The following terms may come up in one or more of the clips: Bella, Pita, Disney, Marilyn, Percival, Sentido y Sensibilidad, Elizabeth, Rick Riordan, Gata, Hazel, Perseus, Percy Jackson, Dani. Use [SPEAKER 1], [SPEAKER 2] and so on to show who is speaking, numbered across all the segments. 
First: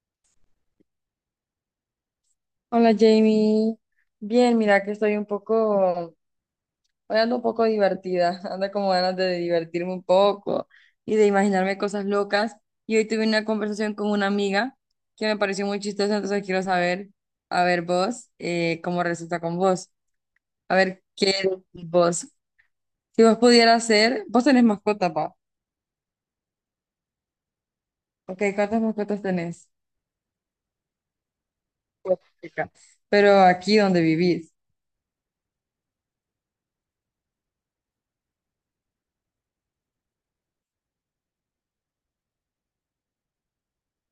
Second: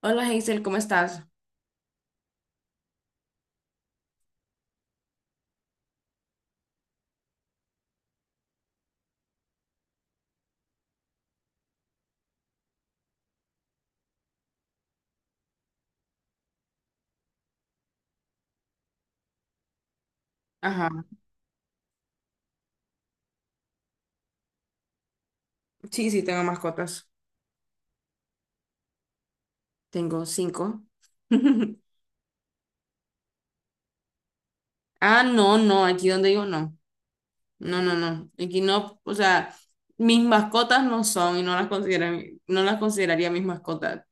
[SPEAKER 1] Hola Hazel, ¿cómo estás?
[SPEAKER 2] Hola Jamie, bien, mira que estoy un poco, hoy ando un poco divertida, ando como ganas de divertirme un poco y de imaginarme cosas locas. Y hoy tuve una conversación con una amiga que me pareció muy chistosa, entonces quiero saber, a ver vos, cómo resulta con vos. A
[SPEAKER 1] Ajá,
[SPEAKER 2] ver, ¿qué decís vos? Si vos pudieras ser, vos tenés mascota, pa.
[SPEAKER 1] sí, tengo mascotas.
[SPEAKER 2] Ok, ¿cuántas mascotas tenés?
[SPEAKER 1] Tengo cinco.
[SPEAKER 2] Cuatro, chica. Pero aquí donde vivís,
[SPEAKER 1] Ah, no, aquí donde digo no. No. Aquí no, o sea, mis mascotas no son y no las consideran, no las consideraría mis mascotas.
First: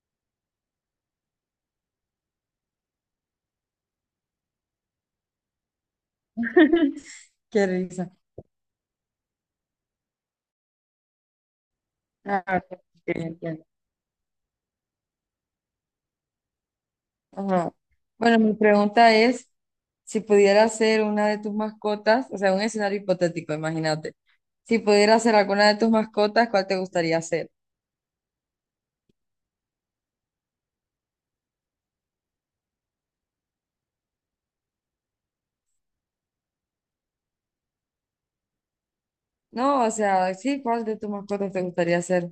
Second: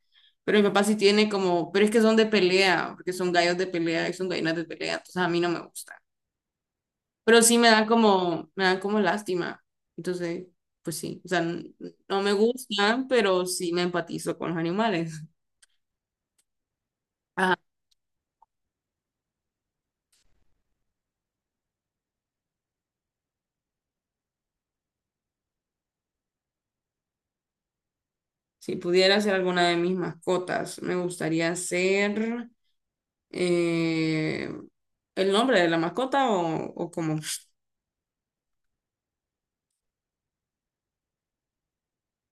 [SPEAKER 1] Pero mi papá sí tiene como, pero es que son de pelea, porque son gallos de pelea y son gallinas de pelea, entonces a mí no me gusta. Pero sí
[SPEAKER 2] qué risa.
[SPEAKER 1] me dan como lástima. Entonces, pues sí, o sea, no me
[SPEAKER 2] Ah, ok, ok,
[SPEAKER 1] gustan, pero
[SPEAKER 2] entiendo.
[SPEAKER 1] sí me empatizo con los animales.
[SPEAKER 2] Ajá. Bueno, mi pregunta es, si pudiera ser una de tus mascotas, o sea, un escenario hipotético, imagínate, si pudiera ser alguna de tus mascotas, ¿cuál te gustaría ser?
[SPEAKER 1] Si pudiera ser alguna de mis mascotas, me gustaría ser eh, el nombre de la mascota o cómo.
[SPEAKER 2] No, o sea, sí, ¿cuál de tus mascotas te gustaría ser?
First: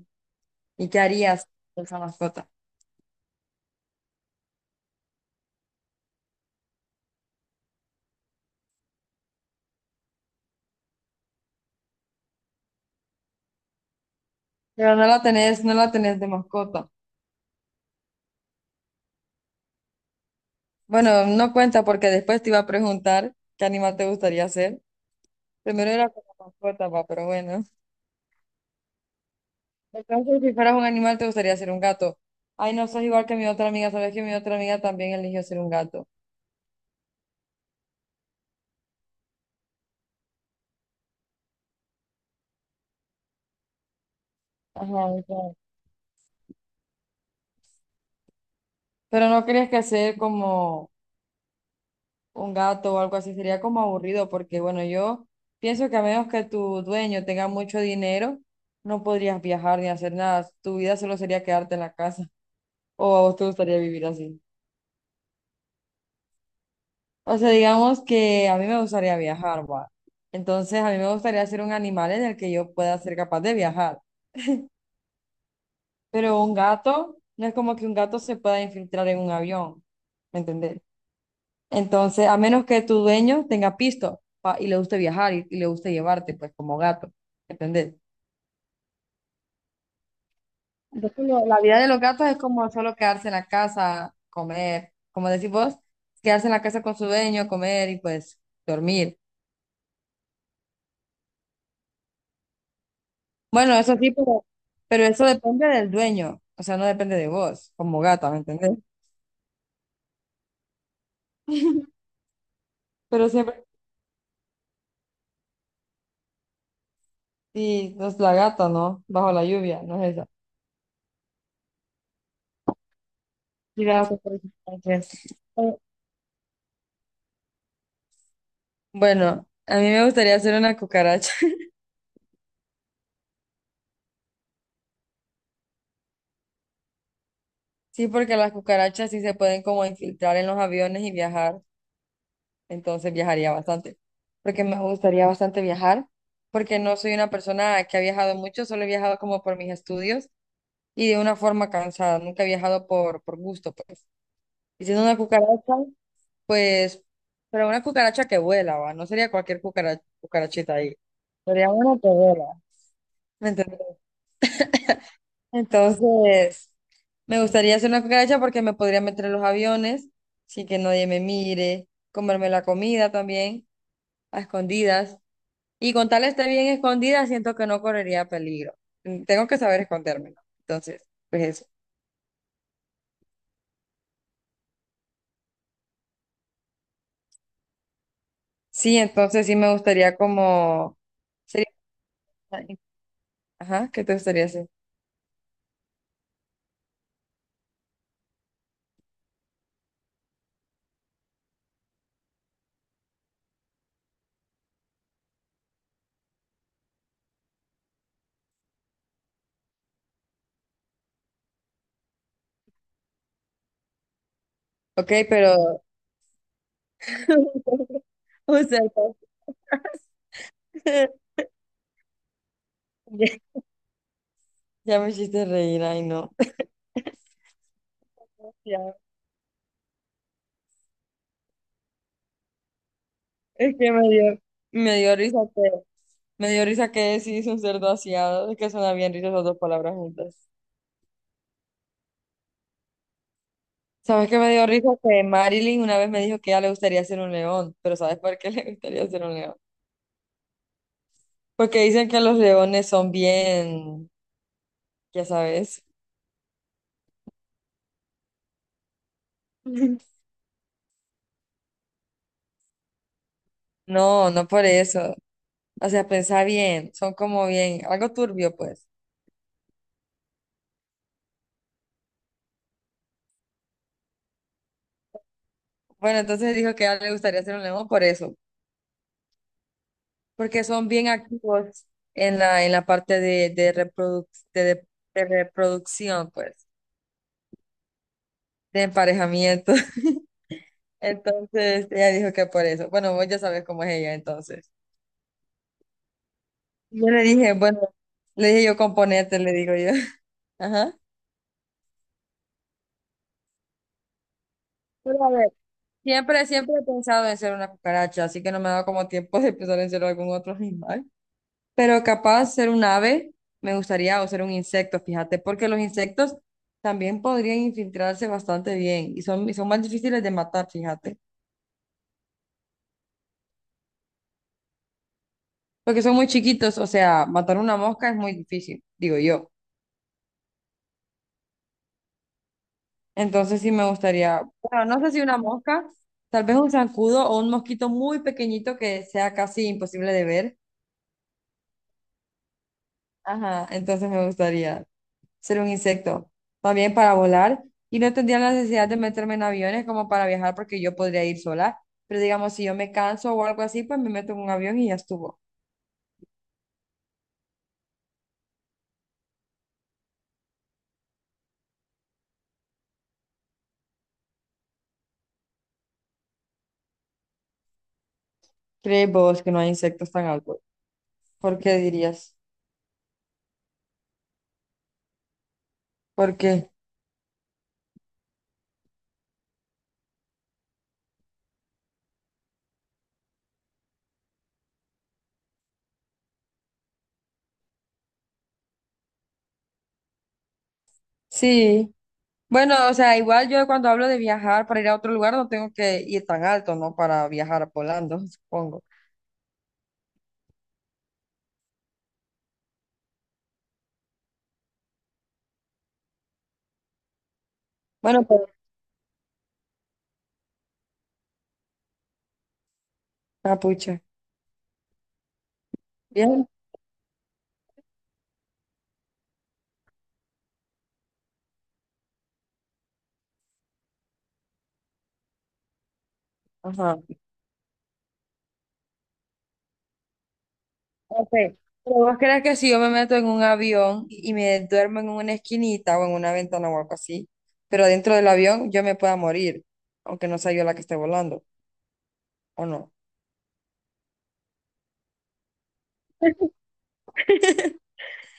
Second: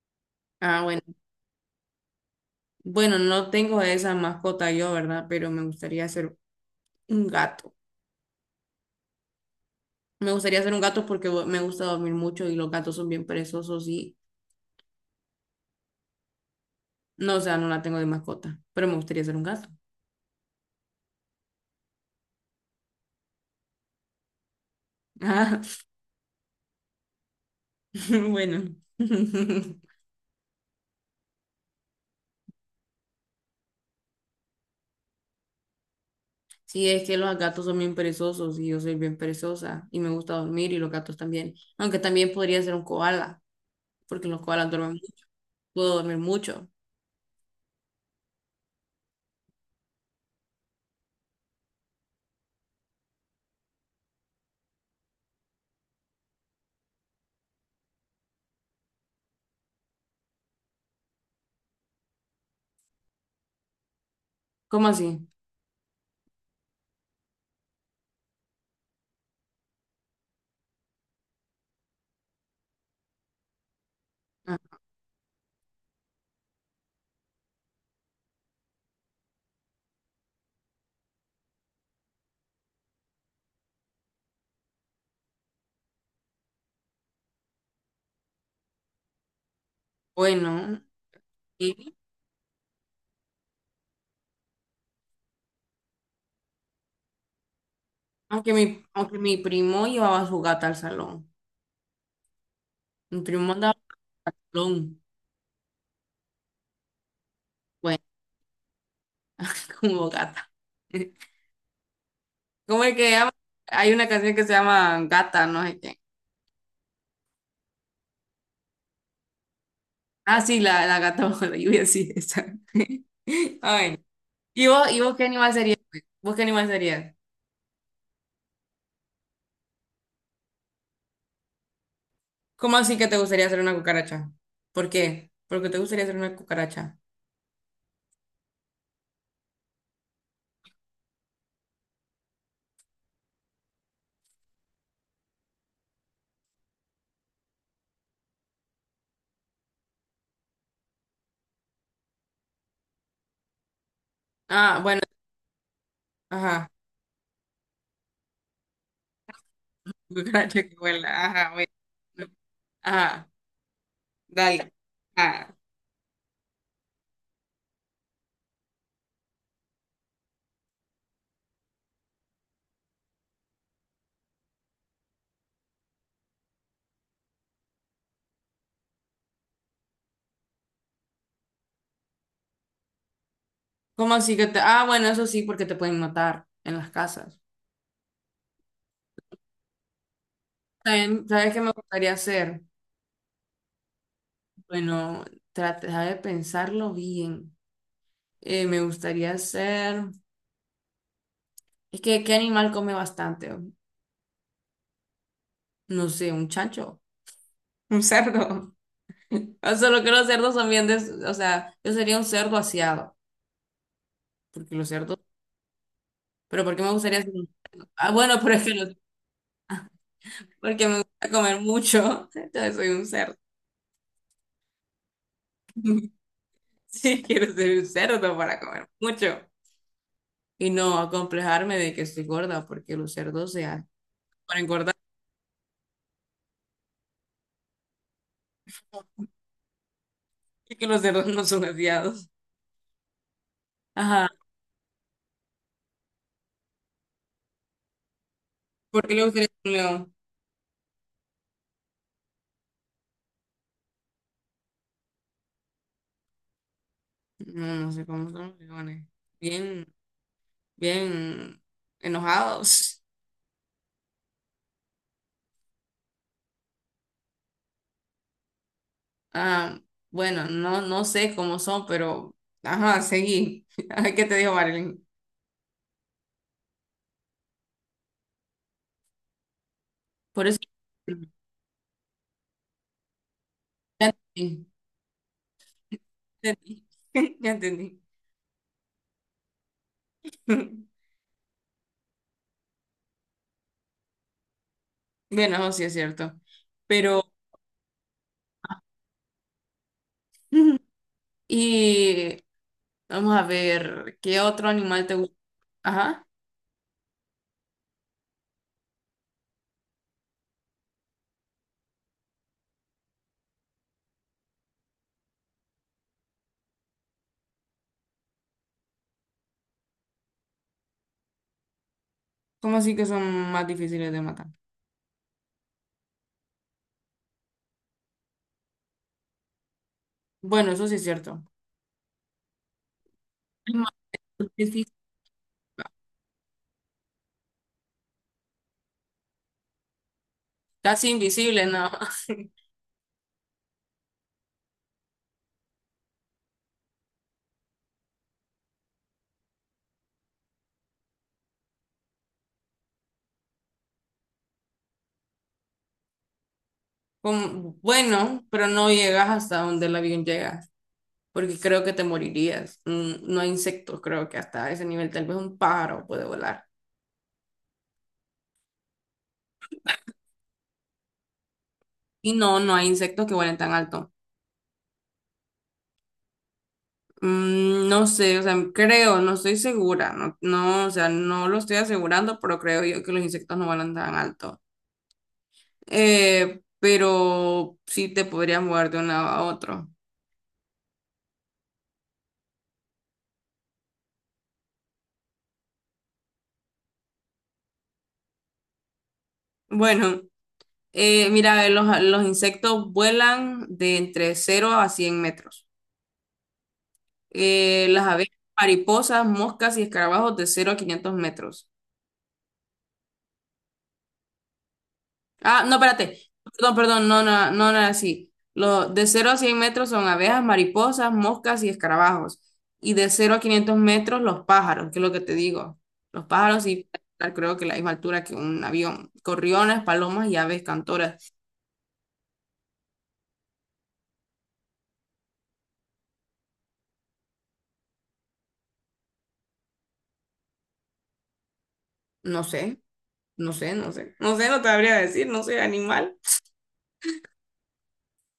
[SPEAKER 1] Ah,
[SPEAKER 2] ¿Y qué
[SPEAKER 1] bueno.
[SPEAKER 2] harías con esa mascota?
[SPEAKER 1] Bueno, no tengo esa mascota yo, ¿verdad? Pero me gustaría ser un gato. Me gustaría ser un gato porque me gusta dormir mucho y los gatos son bien perezosos y
[SPEAKER 2] Pero no la tenés, no la tenés de mascota.
[SPEAKER 1] no, o sea, no la tengo de mascota, pero me gustaría ser un gato.
[SPEAKER 2] Bueno, no cuenta porque después te iba a preguntar qué animal te gustaría ser.
[SPEAKER 1] Ah,
[SPEAKER 2] Primero era como mascota, va, pero bueno.
[SPEAKER 1] bueno.
[SPEAKER 2] En caso de que fueras un animal, te gustaría ser un gato. Ay, no, sos igual que mi otra amiga. Sabes que mi otra amiga también eligió ser un gato.
[SPEAKER 1] Sí, es que los gatos son bien perezosos y yo soy bien perezosa y me gusta dormir y los gatos también. Aunque también podría ser un koala, porque los koalas duermen
[SPEAKER 2] Ajá,
[SPEAKER 1] mucho.
[SPEAKER 2] o
[SPEAKER 1] Puedo dormir mucho.
[SPEAKER 2] pero no crees que ser como un gato o algo así sería como aburrido, porque bueno, yo pienso que a menos que tu dueño tenga mucho dinero, no podrías viajar ni hacer nada. Tu vida solo sería quedarte en la casa. ¿O a vos te gustaría vivir así?
[SPEAKER 1] ¿Cómo así?
[SPEAKER 2] O sea, digamos que a mí me gustaría viajar, va. Entonces, a mí me gustaría ser un animal en el que yo pueda ser capaz de viajar.
[SPEAKER 1] Ah,
[SPEAKER 2] Pero un gato, no es como que un gato se pueda infiltrar en un avión, ¿me entendés? Entonces, a menos que tu dueño tenga pisto pa- y le guste viajar y le guste llevarte, pues como gato, ¿me entendés?
[SPEAKER 1] bueno,
[SPEAKER 2] Entonces, lo- la vida de
[SPEAKER 1] y-
[SPEAKER 2] los gatos es como solo quedarse en la casa, comer, como decís vos, quedarse en la casa con su dueño, comer y pues
[SPEAKER 1] aunque
[SPEAKER 2] dormir.
[SPEAKER 1] aunque mi primo llevaba a su gata al salón. Mi primo andaba
[SPEAKER 2] Bueno, eso
[SPEAKER 1] al
[SPEAKER 2] sí,
[SPEAKER 1] salón,
[SPEAKER 2] pero eso depende del dueño, o sea, no depende de vos
[SPEAKER 1] bueno,
[SPEAKER 2] como gata, ¿me entendés?
[SPEAKER 1] como gata. ¿Cómo es que
[SPEAKER 2] Pero
[SPEAKER 1] llama?
[SPEAKER 2] siempre,
[SPEAKER 1] Hay una canción que se llama Gata, no sé qué.
[SPEAKER 2] y es la gata, ¿no? Bajo la lluvia, no es eso.
[SPEAKER 1] Ah, sí, la gata bajo la lluvia, sí, esa. Ay,
[SPEAKER 2] Gracias por sus
[SPEAKER 1] ¿y vos, qué animal
[SPEAKER 2] Eh,
[SPEAKER 1] serías pues? ¿Vos qué animal serías?
[SPEAKER 2] bueno, a mí me gustaría hacer una cucaracha.
[SPEAKER 1] ¿Cómo así que te gustaría hacer una cucaracha? ¿Por qué? ¿Por qué te gustaría hacer una cucaracha?
[SPEAKER 2] Sí, porque las cucarachas sí se pueden como infiltrar en los aviones y viajar, entonces viajaría bastante. Porque me gustaría bastante viajar, porque no soy una persona que ha viajado mucho, solo he viajado como por mis estudios y de una forma cansada, nunca he viajado por gusto, pues.
[SPEAKER 1] Ah,
[SPEAKER 2] Y
[SPEAKER 1] bueno,
[SPEAKER 2] siendo una cucaracha,
[SPEAKER 1] ajá,
[SPEAKER 2] pues, pero una cucaracha que vuela, va, no sería cualquier cucara-
[SPEAKER 1] cucaracha
[SPEAKER 2] cucarachita
[SPEAKER 1] que
[SPEAKER 2] ahí,
[SPEAKER 1] vuela, ajá,
[SPEAKER 2] sería
[SPEAKER 1] bueno,
[SPEAKER 2] una que vuela,
[SPEAKER 1] ajá,
[SPEAKER 2] ¿me entiendes?
[SPEAKER 1] dale. Ah,
[SPEAKER 2] Entonces... Me gustaría hacer una cucaracha porque me podría meter en los aviones sin que nadie me mire, comerme la comida también a escondidas. Y con tal esté bien escondida, siento que no correría peligro. Mm, tengo que saber esconderme, ¿no? Entonces, pues eso.
[SPEAKER 1] ¿cómo así que te...? Ah, bueno, eso sí, porque te pueden matar en las casas.
[SPEAKER 2] Sí, entonces sí me gustaría como...
[SPEAKER 1] También, ¿sabes qué me
[SPEAKER 2] sería-
[SPEAKER 1] gustaría hacer?
[SPEAKER 2] Ajá, ¿qué te gustaría hacer?
[SPEAKER 1] Bueno, trata de pensarlo bien. Me gustaría hacer... Es que, ¿qué animal come bastante? No sé, un chancho. Un cerdo. O sea, lo que los cerdos son bien, o sea, yo sería un cerdo aseado, porque los
[SPEAKER 2] Ok,
[SPEAKER 1] cerdos,
[SPEAKER 2] pero...
[SPEAKER 1] pero ¿por qué me gustaría ser un... Ah, bueno, pero es
[SPEAKER 2] Un
[SPEAKER 1] que los...
[SPEAKER 2] cerdo.
[SPEAKER 1] porque me gusta comer mucho, entonces soy un cerdo.
[SPEAKER 2] Ya, ya me hiciste reír, ay no.
[SPEAKER 1] Sí, quiero ser un cerdo para comer
[SPEAKER 2] Ya,
[SPEAKER 1] mucho y no acomplejarme de que estoy gorda, porque los cerdos se
[SPEAKER 2] es
[SPEAKER 1] hacen
[SPEAKER 2] que
[SPEAKER 1] para engordar,
[SPEAKER 2] me dio risa. Me dio risa que sí hizo un cerdo aseado, es que suena bien risa esas dos palabras juntas.
[SPEAKER 1] porque los cerdos no son aseados. Ajá,
[SPEAKER 2] ¿Sabes qué me dio risa? Que Marilyn una vez me dijo que a ella le gustaría ser un león, pero ¿sabes por qué le
[SPEAKER 1] ¿por
[SPEAKER 2] gustaría
[SPEAKER 1] qué
[SPEAKER 2] ser
[SPEAKER 1] le
[SPEAKER 2] un
[SPEAKER 1] gustaría
[SPEAKER 2] león?
[SPEAKER 1] ser un león?
[SPEAKER 2] Porque dicen que los leones son bien, ya sabes.
[SPEAKER 1] No, no sé cómo son los leones. Bien, bien enojados.
[SPEAKER 2] No, no por eso. O sea, pensá bien, son como bien, algo turbio, pues.
[SPEAKER 1] Ah, bueno, no, no sé cómo son, pero ajá, seguí. Ay, ¿qué te dijo Marilyn?
[SPEAKER 2] Bueno, entonces dijo que a ella le gustaría ser un león por eso,
[SPEAKER 1] Por eso.
[SPEAKER 2] porque son bien activos en la parte de
[SPEAKER 1] Ya
[SPEAKER 2] reproduc- de
[SPEAKER 1] entendí,
[SPEAKER 2] de- de reproducción, pues,
[SPEAKER 1] entendí, ya entendí.
[SPEAKER 2] de emparejamiento. Entonces ella dijo que por eso. Bueno, vos ya sabes cómo es ella, entonces.
[SPEAKER 1] Bueno, eso sí es cierto.
[SPEAKER 2] Y yo
[SPEAKER 1] Pero,
[SPEAKER 2] le dije, bueno, le dije yo componente, le digo yo. Ajá.
[SPEAKER 1] y vamos a ver, ¿qué otro animal te
[SPEAKER 2] Pero a
[SPEAKER 1] gusta?
[SPEAKER 2] ver,
[SPEAKER 1] Ajá,
[SPEAKER 2] siempre he pensado en ser una cucaracha, así que no me ha dado como tiempo de pensar en ser algún otro animal. Pero capaz ser un ave me gustaría o ser un insecto, fíjate, porque los insectos también podrían infiltrarse bastante bien y son más difíciles de matar, fíjate.
[SPEAKER 1] ¿cómo así que son más difíciles de matar?
[SPEAKER 2] Porque son muy chiquitos, o sea, matar una mosca es muy difícil, digo yo.
[SPEAKER 1] Bueno, eso sí es cierto.
[SPEAKER 2] Entonces sí
[SPEAKER 1] Es
[SPEAKER 2] me
[SPEAKER 1] más
[SPEAKER 2] gustaría, bueno,
[SPEAKER 1] difícil.
[SPEAKER 2] no sé si una mosca, tal vez un zancudo o un mosquito muy pequeñito que sea casi imposible de ver.
[SPEAKER 1] Casi invisible, ¿no?
[SPEAKER 2] Ajá, entonces me gustaría ser un insecto, también para volar y no tendría la necesidad de meterme en aviones como para viajar porque yo podría ir sola, pero digamos, si yo me canso o algo así, pues me meto en un avión y ya estuvo.
[SPEAKER 1] Bueno, pero no llegas hasta donde el avión llega, porque creo que te morirías. Mm, no hay insectos, creo que hasta ese nivel, tal vez un pájaro puede volar.
[SPEAKER 2] ¿Crees vos que no hay insectos tan altos? ¿Por qué
[SPEAKER 1] Y
[SPEAKER 2] dirías?
[SPEAKER 1] no, no hay insectos que vuelen tan alto.
[SPEAKER 2] Porque
[SPEAKER 1] Mm, no sé, o sea, creo, no estoy segura, no, o sea, no lo estoy asegurando, pero creo yo que los insectos no vuelan tan alto. Pero sí te podrías mover de un lado a otro.
[SPEAKER 2] sí. Bueno, o sea, igual yo cuando hablo de viajar para ir a otro lugar no tengo que ir tan alto, ¿no? Para viajar a Polando, supongo.
[SPEAKER 1] Bueno, mira, los insectos vuelan de entre 0 a 100 metros. Las
[SPEAKER 2] Bueno,
[SPEAKER 1] abejas,
[SPEAKER 2] pues,
[SPEAKER 1] mariposas, moscas y escarabajos de 0 a 500 metros.
[SPEAKER 2] capucha.
[SPEAKER 1] Ah, no, espérate.
[SPEAKER 2] Bien.
[SPEAKER 1] Perdón, perdón, no era así. Lo, de 0 a 100 metros son abejas, mariposas, moscas y escarabajos. Y de 0 a 500 metros los pájaros, que es lo que te digo. Los pájaros sí,
[SPEAKER 2] Ajá.
[SPEAKER 1] creo que la misma altura que un avión. Corriones, palomas y aves
[SPEAKER 2] Ok.
[SPEAKER 1] cantoras.
[SPEAKER 2] Pero vos crees que si yo me meto en un avión y me duermo en una esquinita o en una ventana o algo así, pero dentro del avión yo me pueda morir, aunque no sea yo la que esté volando,
[SPEAKER 1] No
[SPEAKER 2] ¿o
[SPEAKER 1] sé,
[SPEAKER 2] no?
[SPEAKER 1] no sé. No sé, no te habría decir, no sé, animal.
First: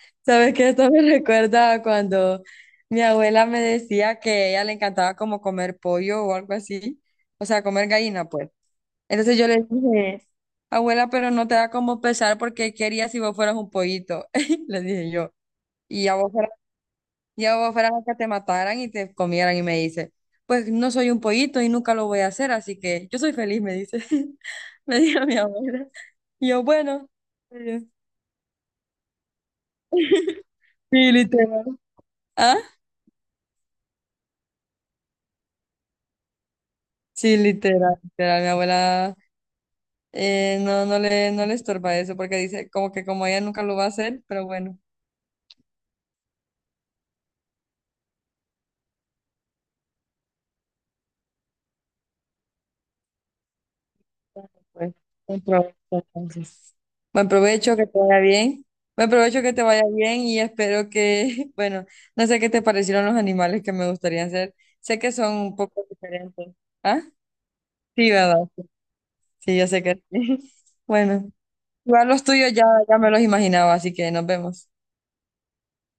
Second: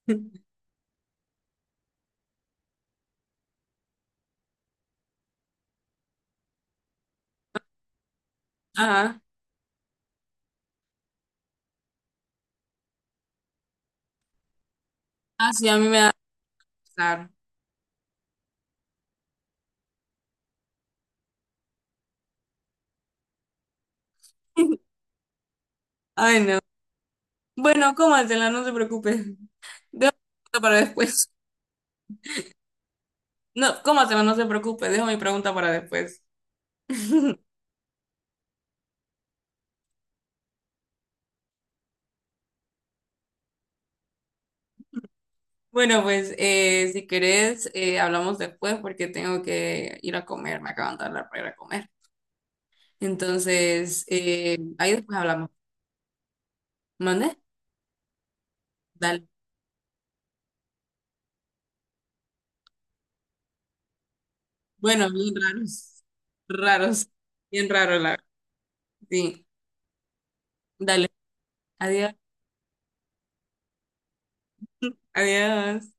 [SPEAKER 2] ¿Sabes qué? Esto me recuerda a cuando mi abuela me decía que a ella le encantaba como comer pollo o algo así, o sea, comer gallina, pues.
[SPEAKER 1] Ajá.
[SPEAKER 2] Entonces yo le dije, abuela, pero no te da como pesar porque querías si vos fueras un pollito? Le dije yo.
[SPEAKER 1] Ah, sí, a mí me
[SPEAKER 2] Y
[SPEAKER 1] da
[SPEAKER 2] a vos fueras,
[SPEAKER 1] pesar.
[SPEAKER 2] y a vos fueras a que te mataran y te comieran. Y me dice, pues no soy un pollito y nunca lo voy a hacer, así que yo soy feliz, me dice. Me dijo mi abuela.
[SPEAKER 1] Ay,
[SPEAKER 2] Y
[SPEAKER 1] no.
[SPEAKER 2] yo, bueno. Está bien".
[SPEAKER 1] Bueno, cómatela, no se preocupe. Dejo para
[SPEAKER 2] Sí,
[SPEAKER 1] después.
[SPEAKER 2] literal. ¿Ah?
[SPEAKER 1] No, ¿cómo se va? No se preocupe, dejo mi pregunta para después.
[SPEAKER 2] Sí, literal, literal. Mi abuela no, no le estorba eso porque dice como que como ella nunca lo va a hacer, pero bueno.
[SPEAKER 1] Bueno, pues si querés, hablamos después porque tengo que ir a comer, me acaban de hablar para ir a comer. Entonces, ahí
[SPEAKER 2] Bueno,
[SPEAKER 1] después
[SPEAKER 2] pues,
[SPEAKER 1] hablamos.
[SPEAKER 2] no hay entonces.
[SPEAKER 1] ¿Mande?
[SPEAKER 2] Buen provecho, que te vaya bien. Buen
[SPEAKER 1] Dale.
[SPEAKER 2] provecho, que te vaya bien y espero que, bueno, no sé qué te parecieron los animales que me gustaría hacer. Sé
[SPEAKER 1] Bueno,
[SPEAKER 2] que
[SPEAKER 1] bien
[SPEAKER 2] son un poco
[SPEAKER 1] raros,
[SPEAKER 2] diferentes. ¿Ah?
[SPEAKER 1] raros, bien raro
[SPEAKER 2] Sí,
[SPEAKER 1] la...
[SPEAKER 2] ¿verdad?
[SPEAKER 1] Sí,
[SPEAKER 2] Sí, yo sé que sí.
[SPEAKER 1] dale.
[SPEAKER 2] Bueno, igual
[SPEAKER 1] Adiós.
[SPEAKER 2] los tuyos ya me los imaginaba, así que nos vemos.
[SPEAKER 1] Adiós.